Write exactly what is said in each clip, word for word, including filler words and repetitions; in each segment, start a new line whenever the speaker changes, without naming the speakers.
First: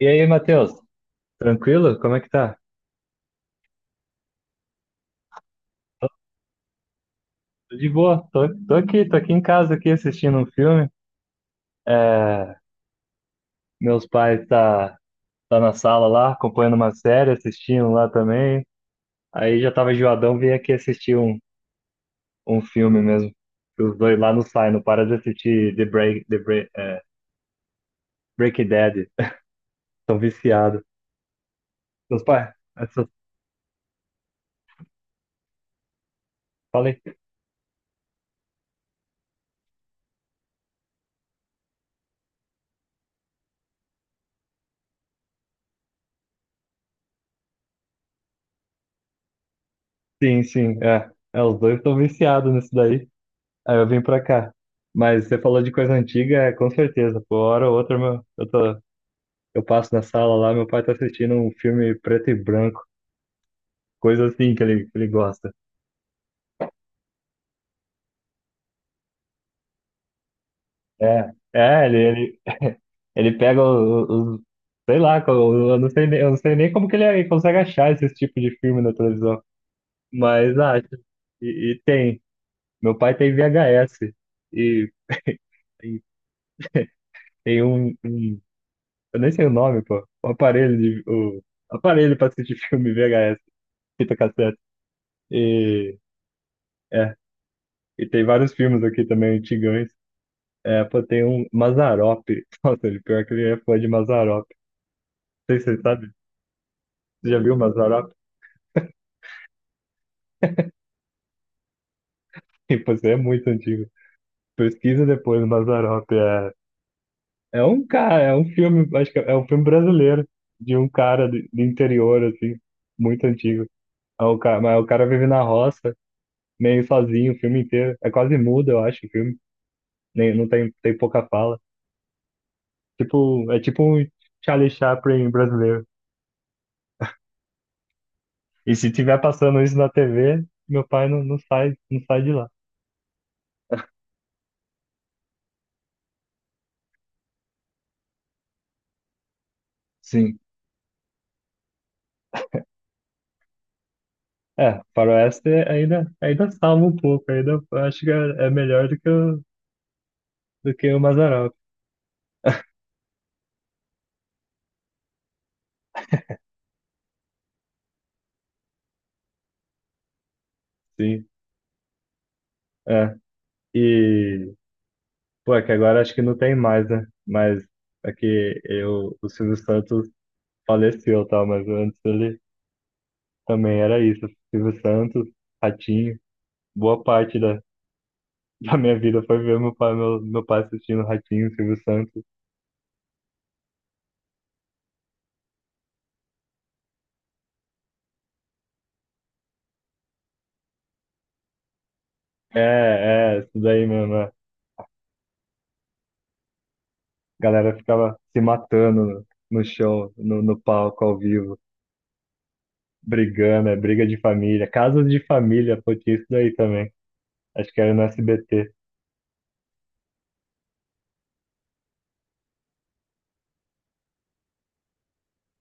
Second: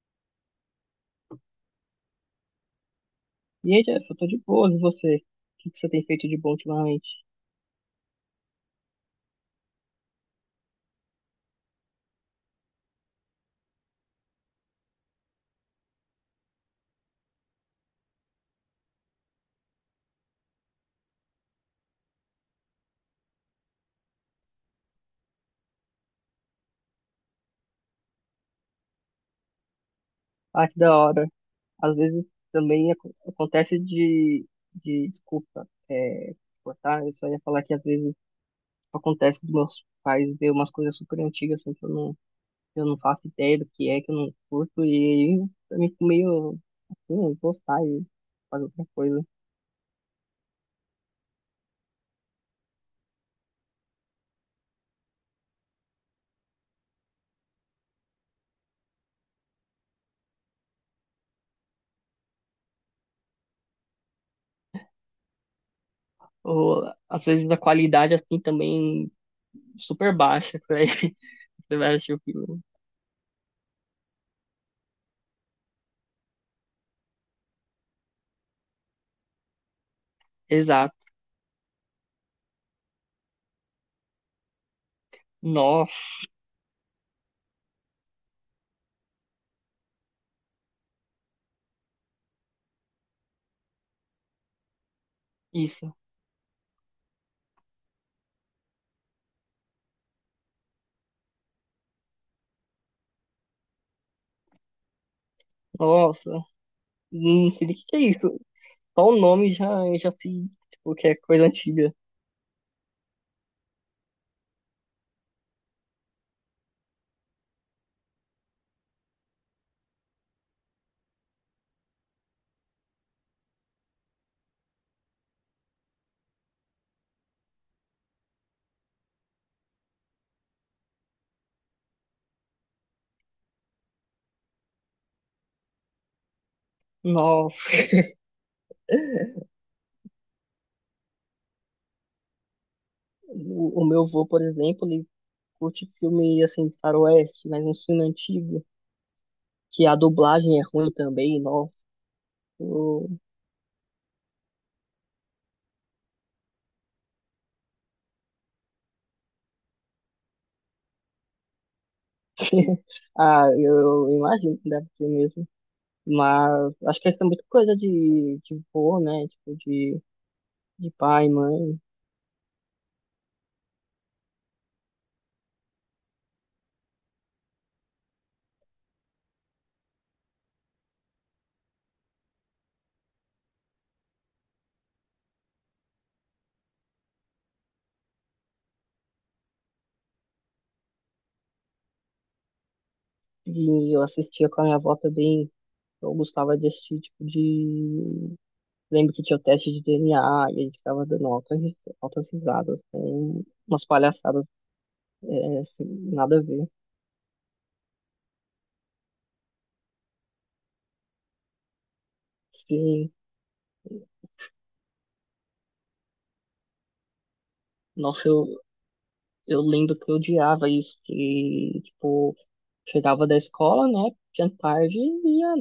E aí, Matheus? Tranquilo? Como é que tá?
E aí, Jeff, eu tô de boas, e você? O que que você tem feito de bom ultimamente?
Tô de boa. Tô, tô aqui, tô aqui em casa aqui assistindo um filme. É, meus pais tá, tá na sala lá, acompanhando uma série, assistindo lá também. Aí já tava enjoadão, vim aqui assistir um, um filme mesmo. Que os dois lá não saem, não para de assistir The Break, The Break, é, Breaking Bad. Estão
Ah, que
viciados.
da hora. Às
Meus
vezes
pais,
também
essa-
ac- acontece de, de desculpa, é,
falei?
cortar. Eu só ia falar que às vezes acontece dos meus pais ver umas coisas super antigas, assim, que eu não, que eu não faço ideia do que é, que eu não curto, e aí eu me fico meio, assim, gostar e fazer outra coisa.
Sim, sim, é. É, os dois estão viciados nisso daí. Aí eu vim pra cá. Mas você falou de coisa antiga, é, com certeza. Por hora ou outra, meu, eu tô, eu passo na sala lá, meu pai tá assistindo um filme preto e branco, coisa assim que ele, que ele gosta.
Ou às vezes a qualidade, assim, também super baixa pra você
É, é,
vai
ele,
assistir o
ele,
filme.
ele pega os, sei lá, co- eu não sei, nem- eu não sei nem como que ele, ele consegue achar esse tipo de filme na televisão, mas acha.
Exato.
E, e tem. Meu pai tem V H S e,
Nossa,
e tem um, um. Eu nem sei o nome, pô. O aparelho de, o aparelho para assistir filme V H S, fita cassete.
isso.
E é, e tem vários filmes aqui também antigões. É, pô, tem um Mazzaropi. Nossa, ele pior que ele é fã de Mazzaropi. Não sei se você sabe.
Nossa,
Você já
não
viu
sei nem o que que é
Mazzaropi?
isso. Só o nome já, já se, tipo, que é coisa antiga.
E, pô, você é muito antigo. Pesquisa depois o Mazzaropi. É, é um cara, é um filme, acho que é um filme brasileiro de um cara de- do interior assim, muito antigo. É o cara, mas o cara vive na roça meio sozinho o filme inteiro. É quase mudo, eu acho, o filme. Nem, não tem, tem pouca fala. Tipo, é tipo um Charlie Chaplin brasileiro.
Nossa.
E se tiver passando isso na T V, meu pai não, não sai, não sai de lá.
O, o meu avô, por exemplo, ele curte filme, assim, de faroeste, mas um filme antigo, que a
Sim.
dublagem é ruim também, nossa. Eu-
É, faroeste ainda, ainda salva um pouco, ainda acho que é, é melhor do que o, do que o Mazzaropi,
Ah, eu imagino que deve ser mesmo. Mas acho que isso é muito coisa de, de vô, né? Tipo, de, de
sim.
pai, mãe.
É, e, pô, é que agora acho que não tem mais, né? Mas é que eu, o Silvio Santos faleceu, tá? Mas antes ele também era isso, Silvio Santos, Ratinho, boa parte da, da minha vida foi ver meu pai, meu, meu pai assistindo Ratinho, Silvio Santos.
E eu assistia com a minha avó também. Eu gostava de assistir, tipo, de lembro que tinha o teste de D N A e a gente ficava dando altas, ris- altas risadas,
É, é,
com
isso
umas
daí mesmo. É.
palhaçadas, é, assim, nada a ver.
A galera ficava se matando no, no show, no, no palco, ao vivo,
Sim,
brigando, é briga de família. Casas de família, pô, tinha isso daí também. Acho que era no
nossa, eu,
S B T.
eu lembro que eu odiava isso, que, tipo, chegava da escola, né, tinha tarde e ia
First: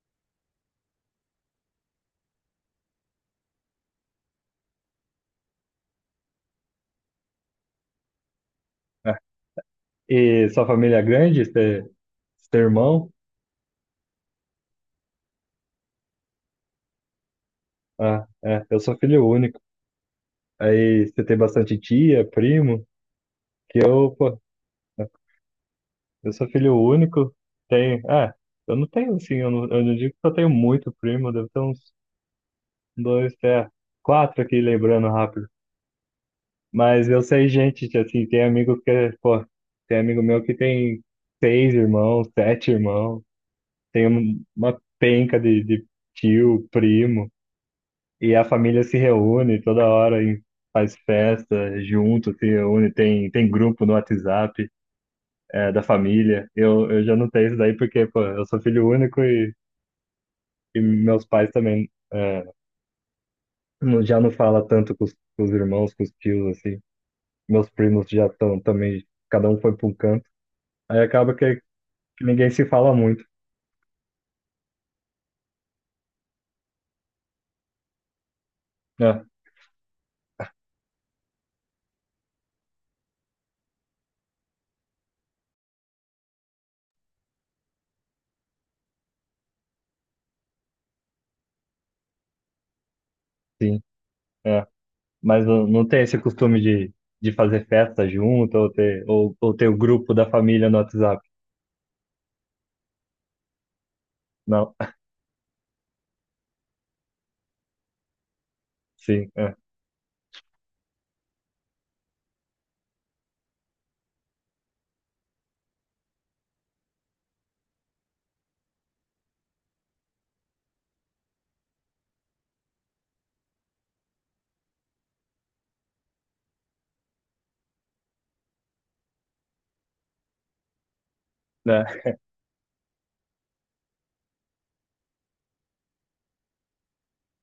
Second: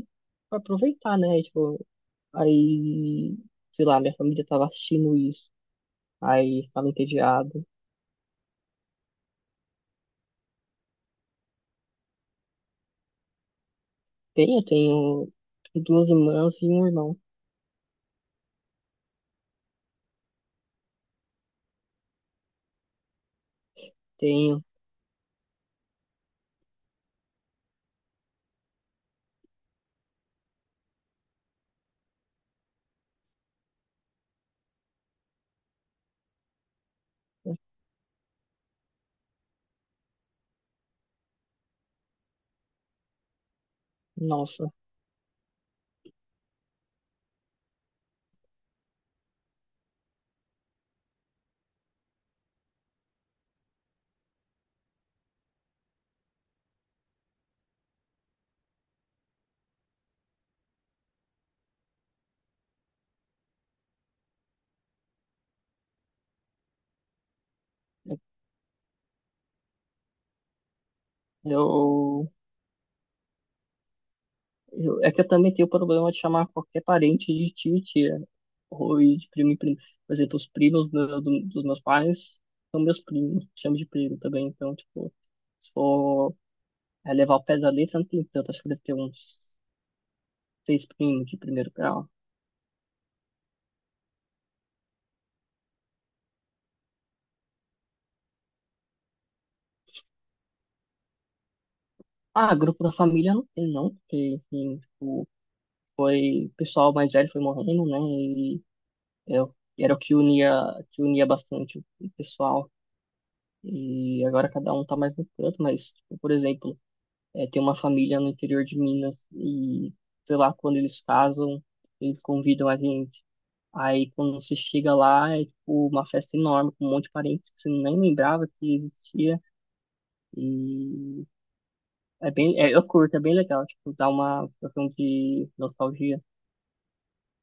pra aproveitar, né, tipo, aí, sei lá, minha família tava assistindo isso, aí ficava entediado.
É. E sua família é grande? Você você tem irmão?
Tenho, tenho duas irmãs e um irmão,
Ah, é, eu sou filho único. Aí você tem bastante tia, primo, que eu, pô,
tenho,
eu sou filho único, tenho. É, eu não tenho assim, eu não, eu não digo que eu tenho muito primo, deve ter uns dois, até quatro aqui lembrando rápido. Mas eu sei gente, que, assim, tem amigo que, pô, tem amigo meu que tem seis irmãos, sete irmãos, tem um-
nossa,
uma penca de, de tio, primo, e a família se reúne toda hora e faz festa junto, se reúne, tem, tem grupo no WhatsApp, é, da família. Eu, eu já não tenho isso daí porque, pô, eu sou filho único. E meus pais também é, não- já não fala tanto com os, com os irmãos, com os tios, assim. Meus primos já estão também, cada um foi para um canto. Aí acaba que, que
eu
ninguém se fala muito.
Eu- é que eu também tenho o problema de chamar qualquer parente de tio e tia. Ou e
É,
de primo e primo. Por exemplo, os primos do- do- dos meus pais são meus primos. Chamo de primo também. Então, tipo, se for é, levar o pé da letra, não tem tanto. Acho que deve ter uns seis primos de primeiro grau.
sim, é. Mas não, não tem esse costume de, de fazer festa junto ou ter, ou, ou ter o grupo da família no WhatsApp.
Ah, grupo da família não tem, não. Porque,
Não,
enfim, tipo, foi... O pessoal mais velho foi morrendo, né? E
sim, é,
eu, era o que unia, que unia bastante o pessoal. E agora cada um tá mais no canto. Mas, tipo, por exemplo... é, tem uma família no interior de Minas e, sei lá, quando eles casam, eles convidam a gente. Aí quando você chega lá, é tipo uma festa enorme, com um monte de parentes que você nem lembrava que existia. E
é,
é bem, é, eu curto, é bem legal, tipo, dá uma sensação de nostalgia.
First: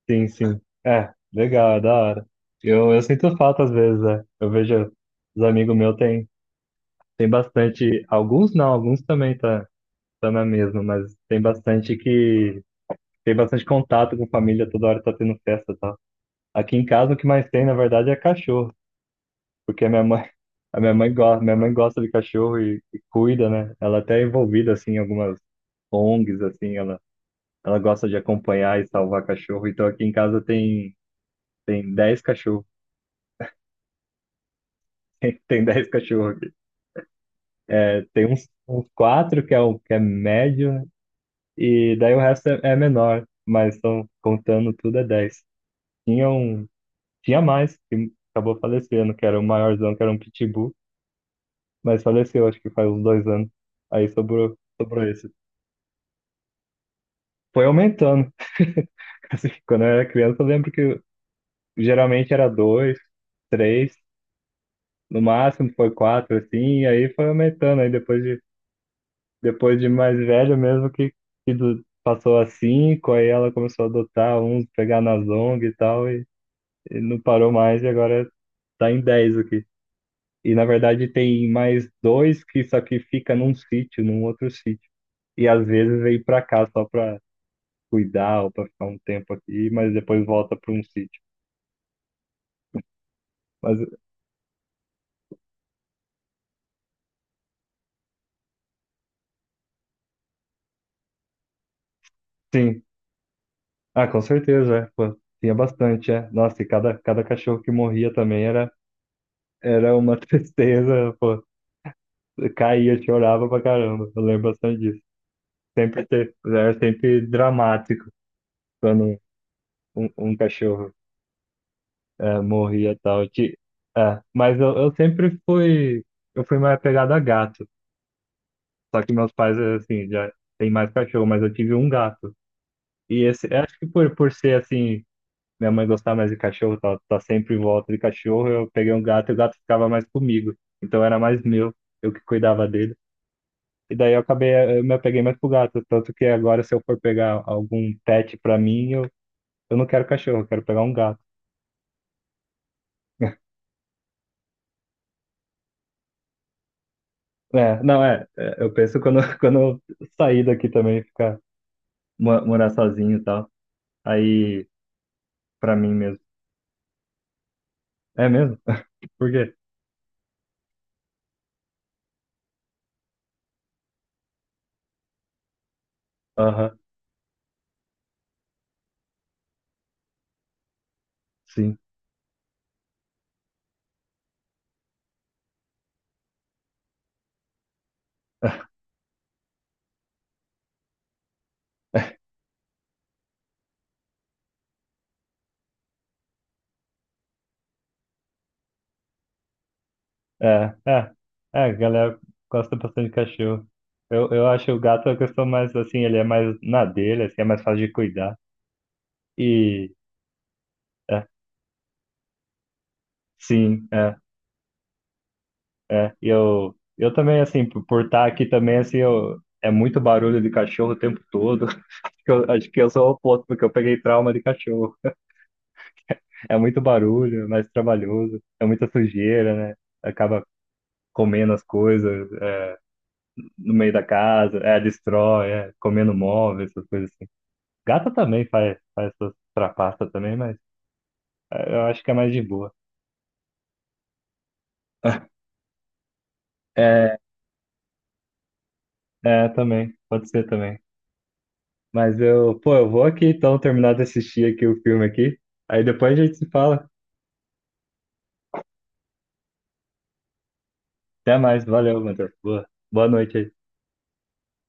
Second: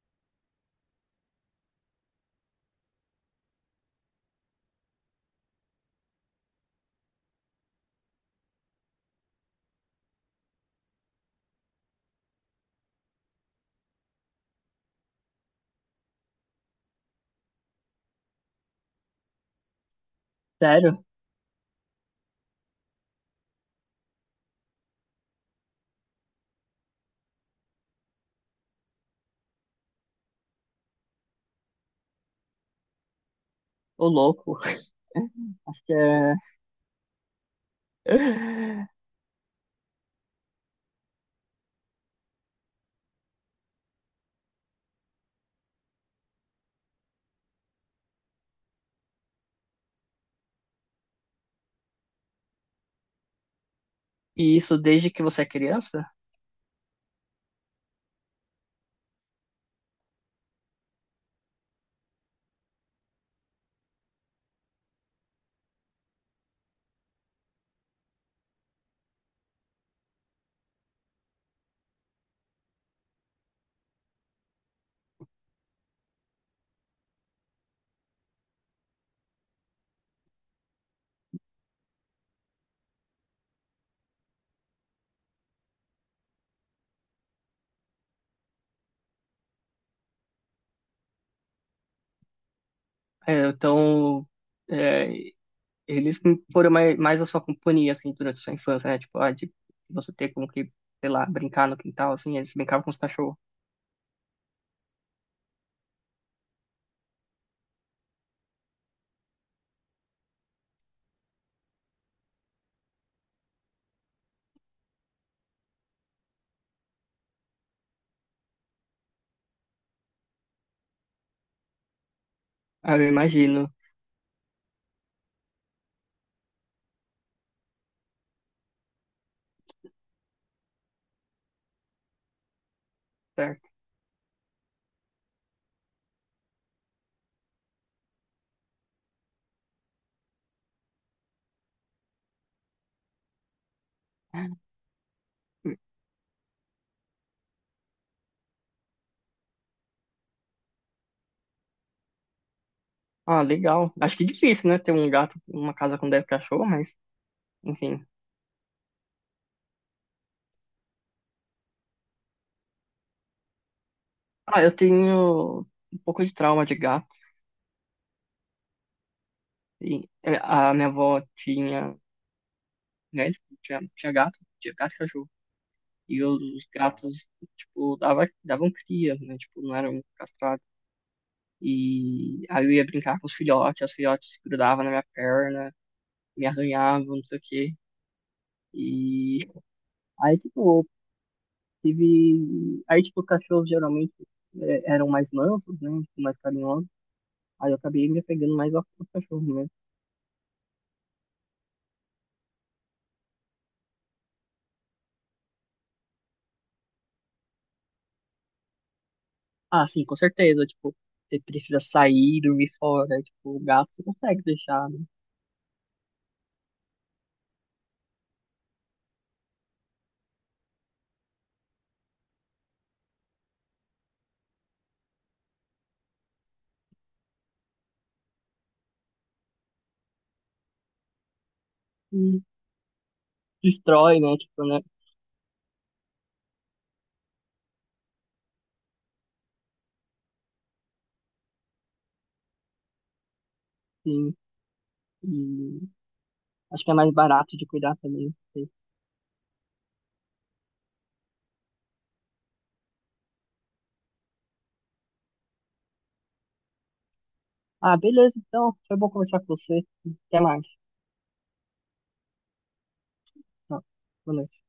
sim, sim. É, legal, é da hora. Eu, eu sinto falta às vezes, né? Eu vejo os amigos meus tem, tem bastante, alguns não, alguns também tá, tá na mesma, mas tem bastante que. Tem bastante contato com família, toda hora tá tendo festa e tal. Aqui em casa o que mais tem, na verdade, é cachorro, porque a minha mãe, a minha
Sério?
mãe gosta, minha mãe gosta de cachorro e, e cuida, né? Ela até é envolvida assim em algumas O N Gs assim, ela ela gosta de acompanhar e salvar cachorro. Então aqui em casa tem tem dez cachorros.
Ô louco.
Tem tem
Acho
dez
que é...
cachorros aqui. É, tem uns, uns quatro que é o que é médio e daí o resto é, é menor, mas estão contando tudo é dez. Tinha um. Tinha mais, que acabou falecendo, que era o maiorzão, que era um pitbull, mas faleceu, acho que faz uns dois anos. Aí
E
sobrou,
isso
sobrou
desde que
esse.
você é criança?
Foi aumentando. Assim, quando eu era criança, eu lembro que geralmente era dois, três, no máximo foi quatro, assim, e aí foi aumentando. Aí depois de, depois de mais velho mesmo, que, que do- passou a cinco, aí ela começou a adotar uns, pegar nas O N G e tal, e, e não parou mais, e agora tá em dez aqui. E na verdade tem mais dois que só que fica num sítio, num outro sítio. E às vezes vem pra cá só pra cuidar ou pra ficar um tempo aqui, mas depois volta pra um sítio.
É,
Mas
então, é, eles não foram mais, mais a sua companhia, assim, durante a sua infância, né? Tipo, ah, de você ter como que, sei lá, brincar no quintal, assim, eles
sim,
brincavam com os cachorros.
ah, com certeza, é. Pô, tinha bastante, é. Nossa, e cada, cada cachorro que morria também era, era uma tristeza, pô. Eu caía, chorava pra caramba. Eu lembro bastante disso. Sempre ter, era sempre dramático quando um, um um cachorro é, morria e
Ah, eu
tal. Ti-
imagino,
É, mas eu, eu sempre fui, eu fui mais apegado a gato. Só que meus pais, assim, já têm mais cachorro, mas eu tive um gato. E esse, eu
certo.
acho que por, por ser assim, minha mãe gostava mais de cachorro, tá, tá sempre em volta de cachorro, eu peguei um gato e o gato ficava mais comigo. Então era mais meu, eu que cuidava dele. E daí eu acabei, eh, eu me apeguei mais pro gato. Tanto que agora, se eu for pegar algum pet pra mim, eu, eu não quero cachorro, eu quero pegar um gato.
Ah, legal. Acho que difícil, né? Ter um gato, uma casa com dez cachorros, mas,
É, não,
enfim.
é, é, eu penso quando, quando eu sair daqui também, ficar, mo- morar sozinho e tal,
Ah,
aí,
eu tenho
pra mim
um
mesmo.
pouco de trauma de gato.
É mesmo? Por quê?
E é, a minha avó tinha, né? Tipo, Tinha, tinha gato, tinha gato e cachorro. E os
Aham,
gatos, tipo, dava, davam cria, né? Tipo, não eram castrados.
sim.
E aí eu ia brincar com os filhotes, os filhotes grudavam na minha perna, me arranhavam, não sei o quê. E aí, tipo, eu tive. Aí, tipo, os cachorros geralmente eh, eram mais mansos, né? Tipo, mais carinhosos. Aí eu acabei me apegando mais aos aos cachorros mesmo.
É, é, é, a galera gosta bastante de cachorro. Eu, eu acho o gato a questão mais, assim, ele é mais na dele, assim, é mais fácil de cuidar.
Ah,
E,
sim, com certeza. Tipo,
é,
você precisa sair, dormir fora. Tipo, o
sim,
gato você
é,
consegue deixar, né?
é. E eu, eu também, assim, por, por estar aqui também, assim, eu, é muito barulho de cachorro o tempo todo. Eu, acho que eu sou o oposto, porque eu peguei trauma de cachorro. É muito barulho, é mais trabalhoso, é muita sujeira, né? Acaba comendo as coisas
E
é, no meio da
destrói, né?
casa,
Tipo,
é,
né?
destrói, é, comendo móveis, essas coisas assim. Gata também faz, faz essas trapaças também, mas é, eu acho que é mais de boa.
Sim. E acho que é mais
É,
barato de cuidar também. Não sei.
é, também, pode ser também. Mas eu, pô, eu vou aqui então terminar de assistir aqui o filme aqui, aí depois a gente se fala.
Ah, beleza, então. Foi bom conversar com você. Até mais.
Até mais, valeu, Matheus. Boa, boa noite aí.
Tá. Boa noite.